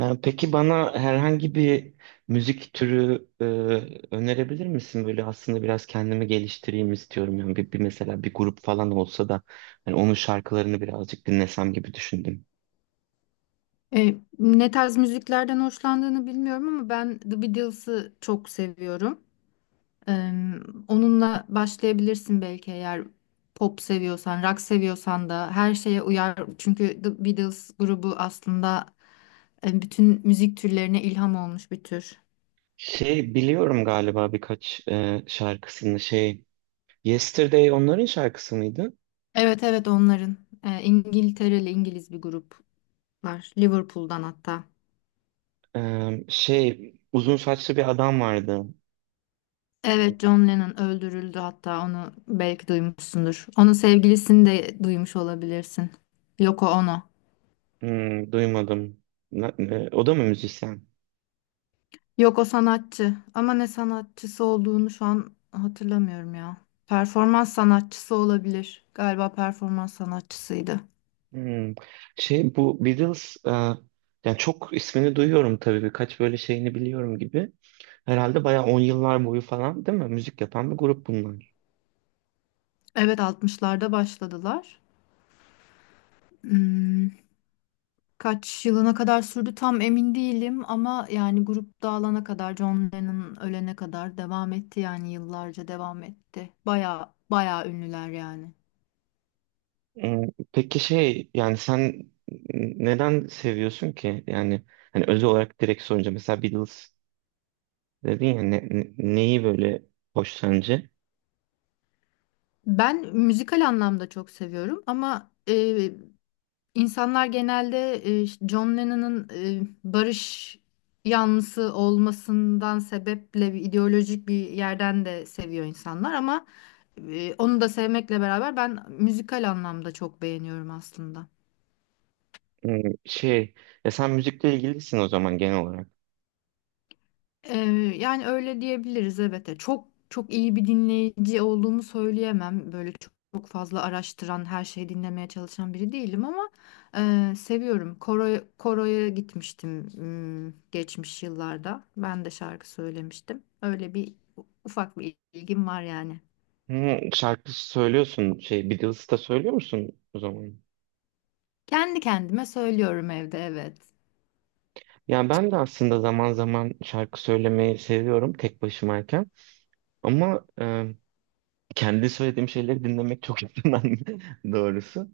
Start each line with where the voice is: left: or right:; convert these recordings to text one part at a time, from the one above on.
right: Peki bana herhangi bir müzik türü önerebilir misin? Böyle aslında biraz kendimi geliştireyim istiyorum. Yani bir mesela bir grup falan olsa da hani onun şarkılarını birazcık dinlesem gibi düşündüm.
left: Ne tarz müziklerden hoşlandığını bilmiyorum ama ben The Beatles'ı çok seviyorum. E, Onunla başlayabilirsin belki eğer pop seviyorsan, rock seviyorsan da her şeye uyar. Çünkü The Beatles grubu aslında bütün müzik türlerine ilham olmuş bir tür.
right: Şey biliyorum galiba birkaç şarkısını şey, Yesterday onların şarkısı mıydı?
left: Evet, evet, onların. İngiltereli, İngiliz bir gruplar. Liverpool'dan hatta.
right: Şey, uzun saçlı bir adam vardı.
left: Evet, John Lennon öldürüldü, hatta onu belki duymuşsundur. Onun sevgilisini de duymuş olabilirsin. Yoko Ono.
right: Hmm, duymadım. O da mı müzisyen?
left: Yoko sanatçı ama ne sanatçısı olduğunu şu an hatırlamıyorum ya. Performans sanatçısı olabilir. Galiba performans sanatçısıydı.
right: Hmm. Şey, bu Beatles yani çok ismini duyuyorum tabii birkaç böyle şeyini biliyorum gibi. Herhalde bayağı 10 yıllar boyu falan değil mi? Müzik yapan bir grup bunlar.
left: Evet, altmışlarda başladılar. Hmm, kaç yılına kadar sürdü tam emin değilim ama yani grup dağılana kadar, John Lennon ölene kadar devam etti, yani yıllarca devam etti. Baya baya ünlüler yani.
right: Hmm, peki şey yani sen neden seviyorsun ki? Yani hani özel olarak direkt sorunca mesela Beatles dedin ya neyi böyle hoş sence?
left: Ben müzikal anlamda çok seviyorum ama insanlar genelde işte John Lennon'ın barış yanlısı olmasından sebeple bir ideolojik bir yerden de seviyor insanlar ama onu da sevmekle beraber ben müzikal anlamda çok beğeniyorum aslında.
right: Hmm, şey, ya sen müzikle ilgilisin o zaman genel olarak.
left: Ee, Yani öyle diyebiliriz, evet. Çok çok iyi bir dinleyici olduğumu söyleyemem. Böyle çok fazla araştıran, her şeyi dinlemeye çalışan biri değilim ama seviyorum. Koroya gitmiştim hmm, geçmiş yıllarda. Ben de şarkı söylemiştim. Öyle bir ufak bir ilgim var yani.
right: Hmm, şarkı söylüyorsun şey, Beatles'ı da söylüyor musun o zaman?
left: Kendi kendime söylüyorum evde, evet.
right: Ya ben de aslında zaman zaman şarkı söylemeyi seviyorum tek başımayken. Ama kendi söylediğim şeyleri dinlemek çok yakından doğrusu.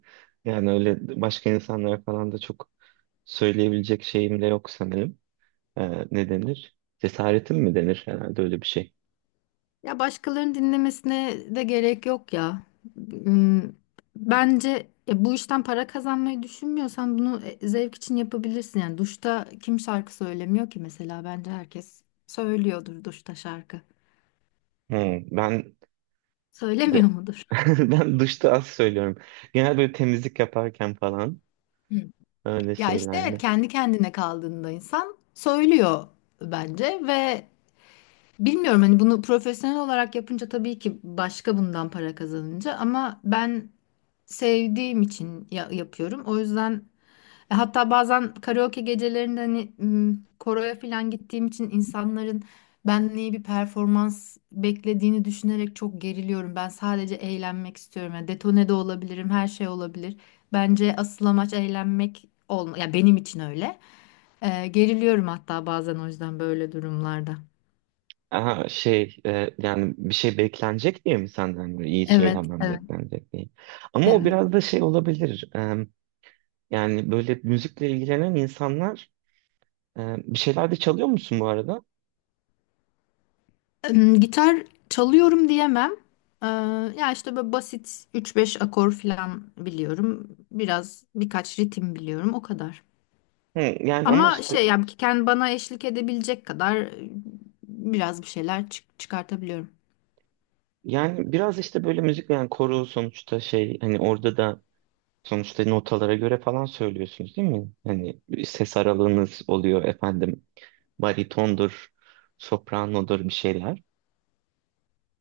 right: Yani öyle başka insanlara falan da çok söyleyebilecek şeyim de yok sanırım. E, ne denir? Cesaretim mi denir herhalde, öyle bir şey.
left: Ya başkalarının dinlemesine de gerek yok ya. Hmm, bence bu işten para kazanmayı düşünmüyorsan bunu zevk için yapabilirsin. Yani duşta kim şarkı söylemiyor ki mesela? Bence herkes söylüyordur duşta şarkı.
right: Hmm, ben
left: Söylemiyor
right: de
left: mudur?
right: ben duşta az söylüyorum. Genel böyle temizlik yaparken falan,
left: Hı.
right: öyle
left: Ya işte evet,
right: şeylerle.
left: kendi kendine kaldığında insan söylüyor bence ve bilmiyorum hani bunu profesyonel olarak yapınca tabii ki başka, bundan para kazanınca ama ben sevdiğim için yapıyorum. O yüzden hatta bazen karaoke gecelerinde hani koroya falan gittiğim için insanların benden iyi bir performans beklediğini düşünerek çok geriliyorum. Ben sadece eğlenmek istiyorum. Yani detone de olabilirim, her şey olabilir. Bence asıl amaç eğlenmek olma. Ya benim için öyle. Geriliyorum hatta bazen o yüzden böyle durumlarda.
right: Aha şey, yani bir şey beklenecek diye mi, senden böyle iyi
left: Evet,
right: söylemem
left: evet,
right: beklenecek diye. Ama o
left: evet.
right: biraz da şey olabilir. E, yani böyle müzikle ilgilenen insanlar, bir şeyler de çalıyor musun bu arada?
left: Gitar çalıyorum diyemem. Ee, Ya işte böyle basit üç beş akor falan biliyorum. Biraz birkaç ritim biliyorum o kadar.
right: Hı, yani ama
left: Ama
right: işte
left: şey yani ki kendi bana eşlik edebilecek kadar biraz bir şeyler çıkartabiliyorum.
right: yani biraz işte böyle müzik, yani koro sonuçta şey, hani orada da sonuçta notalara göre falan söylüyorsunuz değil mi? Hani ses aralığınız oluyor, efendim baritondur, sopranodur bir şeyler.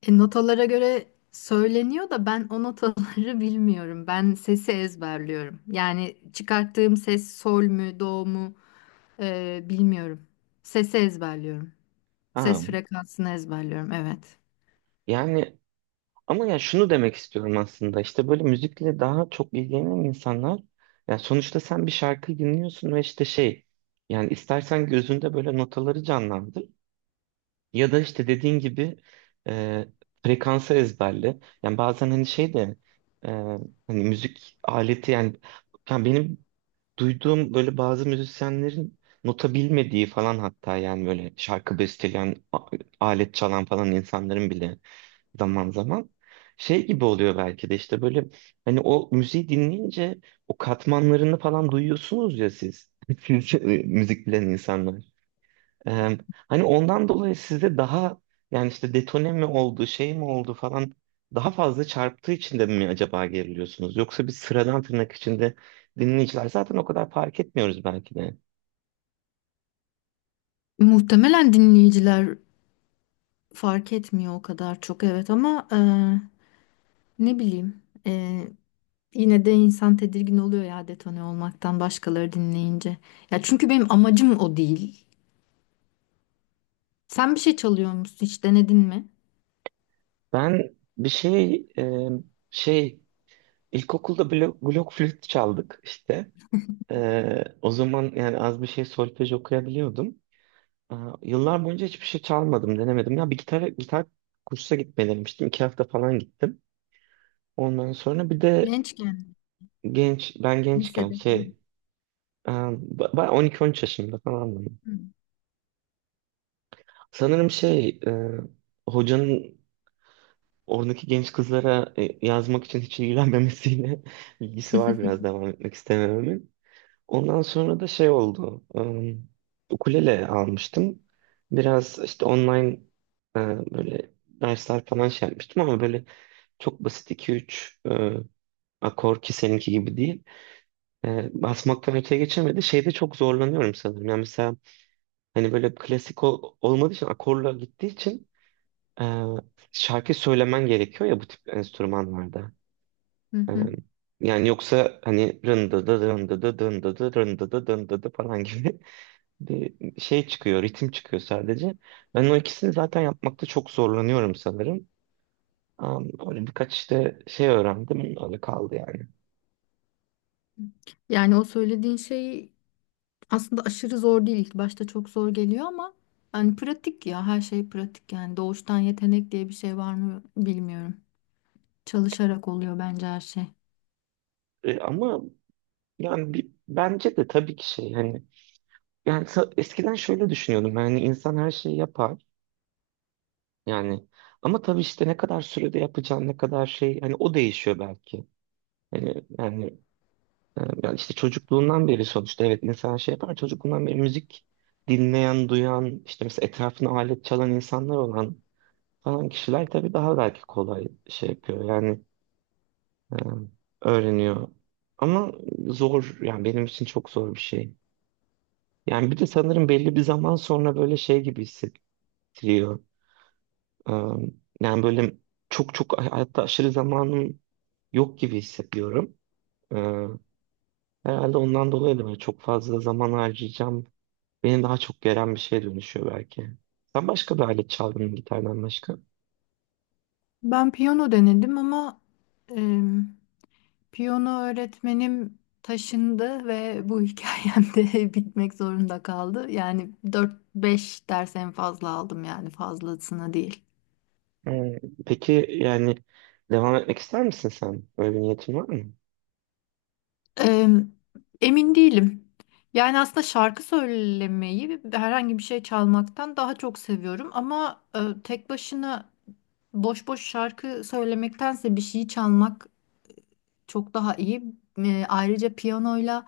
left: Notalara göre söyleniyor da ben o notaları bilmiyorum. Ben sesi ezberliyorum. Yani çıkarttığım ses sol mü, do mu bilmiyorum. Sesi ezberliyorum.
right: Ha,
left: Ses frekansını ezberliyorum, evet.
right: yani ama ya şunu demek istiyorum aslında, işte böyle müzikle daha çok ilgilenen insanlar, ya sonuçta sen bir şarkı dinliyorsun ve işte şey, yani istersen gözünde böyle notaları canlandır ya da işte dediğin gibi e, frekansı ezberle. Yani bazen hani şey de e, hani müzik aleti yani, yani benim duyduğum böyle bazı müzisyenlerin nota bilmediği falan, hatta yani böyle şarkı besteleyen alet çalan falan insanların bile zaman zaman şey gibi oluyor belki de, işte böyle hani o müziği dinleyince o katmanlarını falan duyuyorsunuz ya siz. Siz müzik bilen insanlar. Ee, hani ondan dolayı sizde daha, yani işte detone mi oldu, şey mi oldu falan, daha fazla çarptığı için de mi acaba geriliyorsunuz? Yoksa biz sıradan, tırnak içinde, dinleyiciler zaten o kadar fark etmiyoruz belki de.
left: Muhtemelen dinleyiciler fark etmiyor o kadar çok, evet ama ne bileyim, yine de insan tedirgin oluyor ya detone olmaktan başkaları dinleyince. Ya çünkü benim amacım o değil. Sen bir şey çalıyor musun? Hiç denedin mi?
right: Ben bir şey şey, ilkokulda blok flüt çaldık işte. O zaman yani az bir şey solfej okuyabiliyordum. Ee, Yıllar boyunca hiçbir şey çalmadım, denemedim. Ya bir gitar kursa gitmeyi denemiştim. İki hafta falan gittim. Ondan sonra bir de
left: Gençken,
right: genç, ben gençken
left: lisede falan.
right: şey, 12-13 yaşımda falan.
left: Hı
right: Sanırım şey, hocanın oradaki genç kızlara yazmak için hiç ilgilenmemesiyle ilgisi var, biraz devam etmek istemememin. Ondan sonra da şey oldu. Ukulele almıştım. Biraz işte online e, böyle dersler falan şey yapmıştım ama böyle çok basit iki üç akor, ki seninki gibi değil. E, basmaktan öteye geçemedi. Şeyde çok zorlanıyorum sanırım. Yani mesela hani böyle klasik olmadığı için, akorla gittiği için e, şarkı söylemen gerekiyor ya bu tip enstrümanlarda.
left: hı.
right: E,
left: Hı.
right: yani yoksa hani rındı dı rındı dı rındı dı rındı dı rındı dı falan gibi bir şey çıkıyor, ritim çıkıyor sadece. Ben o ikisini zaten yapmakta çok zorlanıyorum sanırım. Böyle birkaç işte şey öğrendim, öyle kaldı yani.
left: Yani o söylediğin şey aslında aşırı zor değil. İlk başta çok zor geliyor ama hani pratik ya, her şey pratik, yani doğuştan yetenek diye bir şey var mı bilmiyorum. Çalışarak oluyor bence her şey.
right: E, ama yani bir, bence de tabii ki şey, hani yani eskiden şöyle düşünüyordum, yani insan her şeyi yapar yani, ama tabii işte ne kadar sürede yapacağın, ne kadar şey, hani o değişiyor belki. Hani yani, yani işte çocukluğundan beri sonuçta evet, insan şey yapar, çocukluğundan beri müzik dinleyen, duyan, işte mesela etrafına alet çalan insanlar olan falan kişiler tabii daha belki kolay şey yapıyor yani e, öğreniyor. Ama zor yani, benim için çok zor bir şey. Yani bir de sanırım belli bir zaman sonra böyle şey gibi hissettiriyor. E, yani böyle çok çok hayatta aşırı zamanım yok gibi hissediyorum. E, herhalde ondan dolayı da böyle çok fazla zaman harcayacağım, beni daha çok geren bir şeye dönüşüyor belki. Sen başka bir alet çaldın mı gitardan başka?
left: Ben piyano denedim ama em, piyano öğretmenim taşındı ve bu hikayem de bitmek zorunda kaldı. Yani dört beş ders en fazla aldım, yani fazlasına değil.
right: Ee, peki yani, devam etmek ister misin sen? Böyle bir niyetin var mı?
left: Eee, Emin değilim. Yani aslında şarkı söylemeyi ve herhangi bir şey çalmaktan daha çok seviyorum ama tek başına boş boş şarkı söylemektense bir şeyi çalmak çok daha iyi. Ayrıca piyanoyla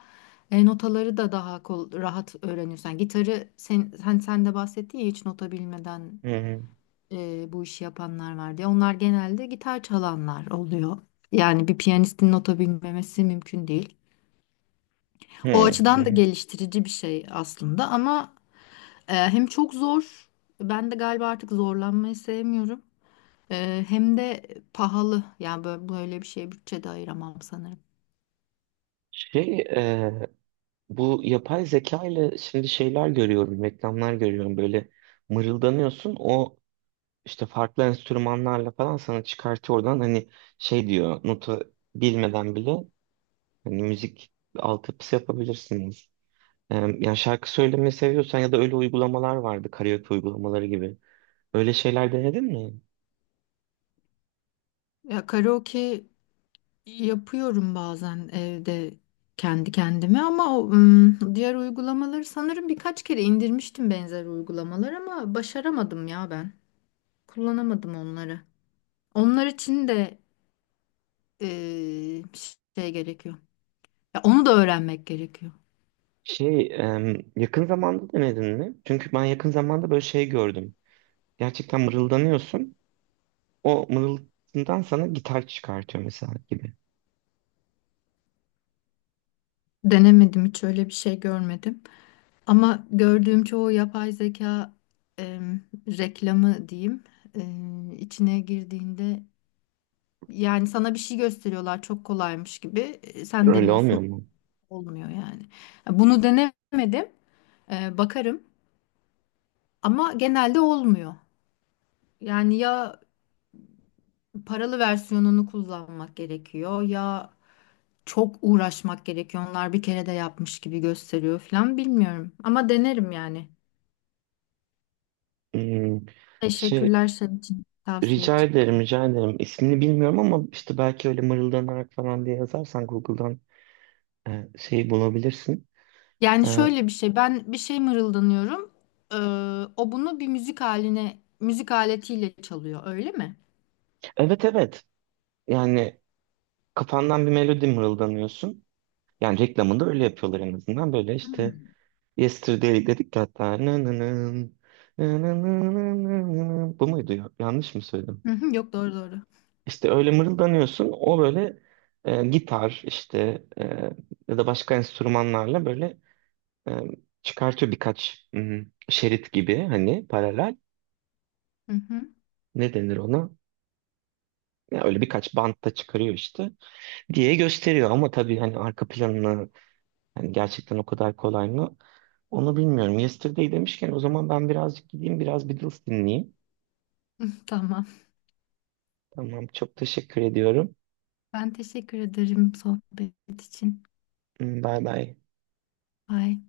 left: notaları da daha rahat öğreniyorsun. Yani gitarı sen de bahsettin ya, hiç nota bilmeden
right: Hı hı.
left: bu işi yapanlar var diye. Onlar genelde gitar çalanlar oluyor. Yani bir piyanistin nota bilmemesi mümkün değil. O
right: Hı
left: açıdan da
right: hı.
left: geliştirici bir şey aslında ama hem çok zor, ben de galiba artık zorlanmayı sevmiyorum. Hem de pahalı. Yani böyle bir şeye bütçe de ayıramam sanırım.
right: Şey, bu yapay zeka ile şimdi şeyler görüyorum, reklamlar görüyorum, böyle mırıldanıyorsun, o işte farklı enstrümanlarla falan sana çıkartıyor, oradan hani şey diyor, notu bilmeden bile hani müzik altyapısı yapabilirsiniz. E, yani şarkı söylemeyi seviyorsan, ya da öyle uygulamalar vardı, karaoke uygulamaları gibi. Öyle şeyler denedin mi?
left: Ya karaoke yapıyorum bazen evde kendi kendime ama o, diğer uygulamaları sanırım birkaç kere indirmiştim, benzer uygulamalar, ama başaramadım ya ben. Kullanamadım onları. Onlar için de e, şey gerekiyor. Ya onu da öğrenmek gerekiyor.
right: Şey, yakın zamanda denedin mi? Çünkü ben yakın zamanda böyle şey gördüm. Gerçekten mırıldanıyorsun. O mırıltından sana gitar çıkartıyor mesela gibi.
left: Denemedim, hiç öyle bir şey görmedim. Ama gördüğüm çoğu yapay zeka em, reklamı diyeyim, içine girdiğinde yani sana bir şey gösteriyorlar çok kolaymış gibi. E, sen
right: Öyle olmuyor
left: deniyorsun,
right: mu?
left: olmuyor yani. Bunu denemedim, bakarım ama genelde olmuyor. Yani ya paralı versiyonunu kullanmak gerekiyor ya çok uğraşmak gerekiyor. Onlar bir kere de yapmış gibi gösteriyor falan, bilmiyorum ama denerim yani.
right: Hmm, şey,
left: Teşekkürler senin için, tavsiye için.
right: rica ederim. İsmini bilmiyorum ama işte belki öyle mırıldanarak falan diye yazarsan Google'dan şeyi bulabilirsin.
left: Yani
right: E,
left: şöyle bir şey, ben bir şey mırıldanıyorum. Ee, O bunu bir müzik haline, müzik aletiyle çalıyor, öyle mi?
right: evet, evet. Yani kafandan bir melodi mırıldanıyorsun. Yani reklamında öyle yapıyorlar en azından. Böyle işte Yesterday dedik ya hatta. Nananın. Bu muydu ya? Yanlış mı söyledim?
left: Hı hı, yok, doğru doğru.
right: İşte öyle mırıldanıyorsun. O böyle gitar işte ya da başka enstrümanlarla böyle e, çıkartıyor birkaç hmm, şerit gibi, hani paralel.
left: Hı hı.
right: Ne denir ona? Ya öyle birkaç bantta çıkarıyor işte diye gösteriyor ama tabii hani arka planını, hani gerçekten o kadar kolay mı, onu bilmiyorum. Yesterday demişken o zaman ben birazcık gideyim, biraz Beatles dinleyeyim.
left: Tamam.
right: Tamam, çok teşekkür ediyorum.
left: Ben teşekkür ederim sohbet için.
right: Hmm, bay bay.
left: Bye.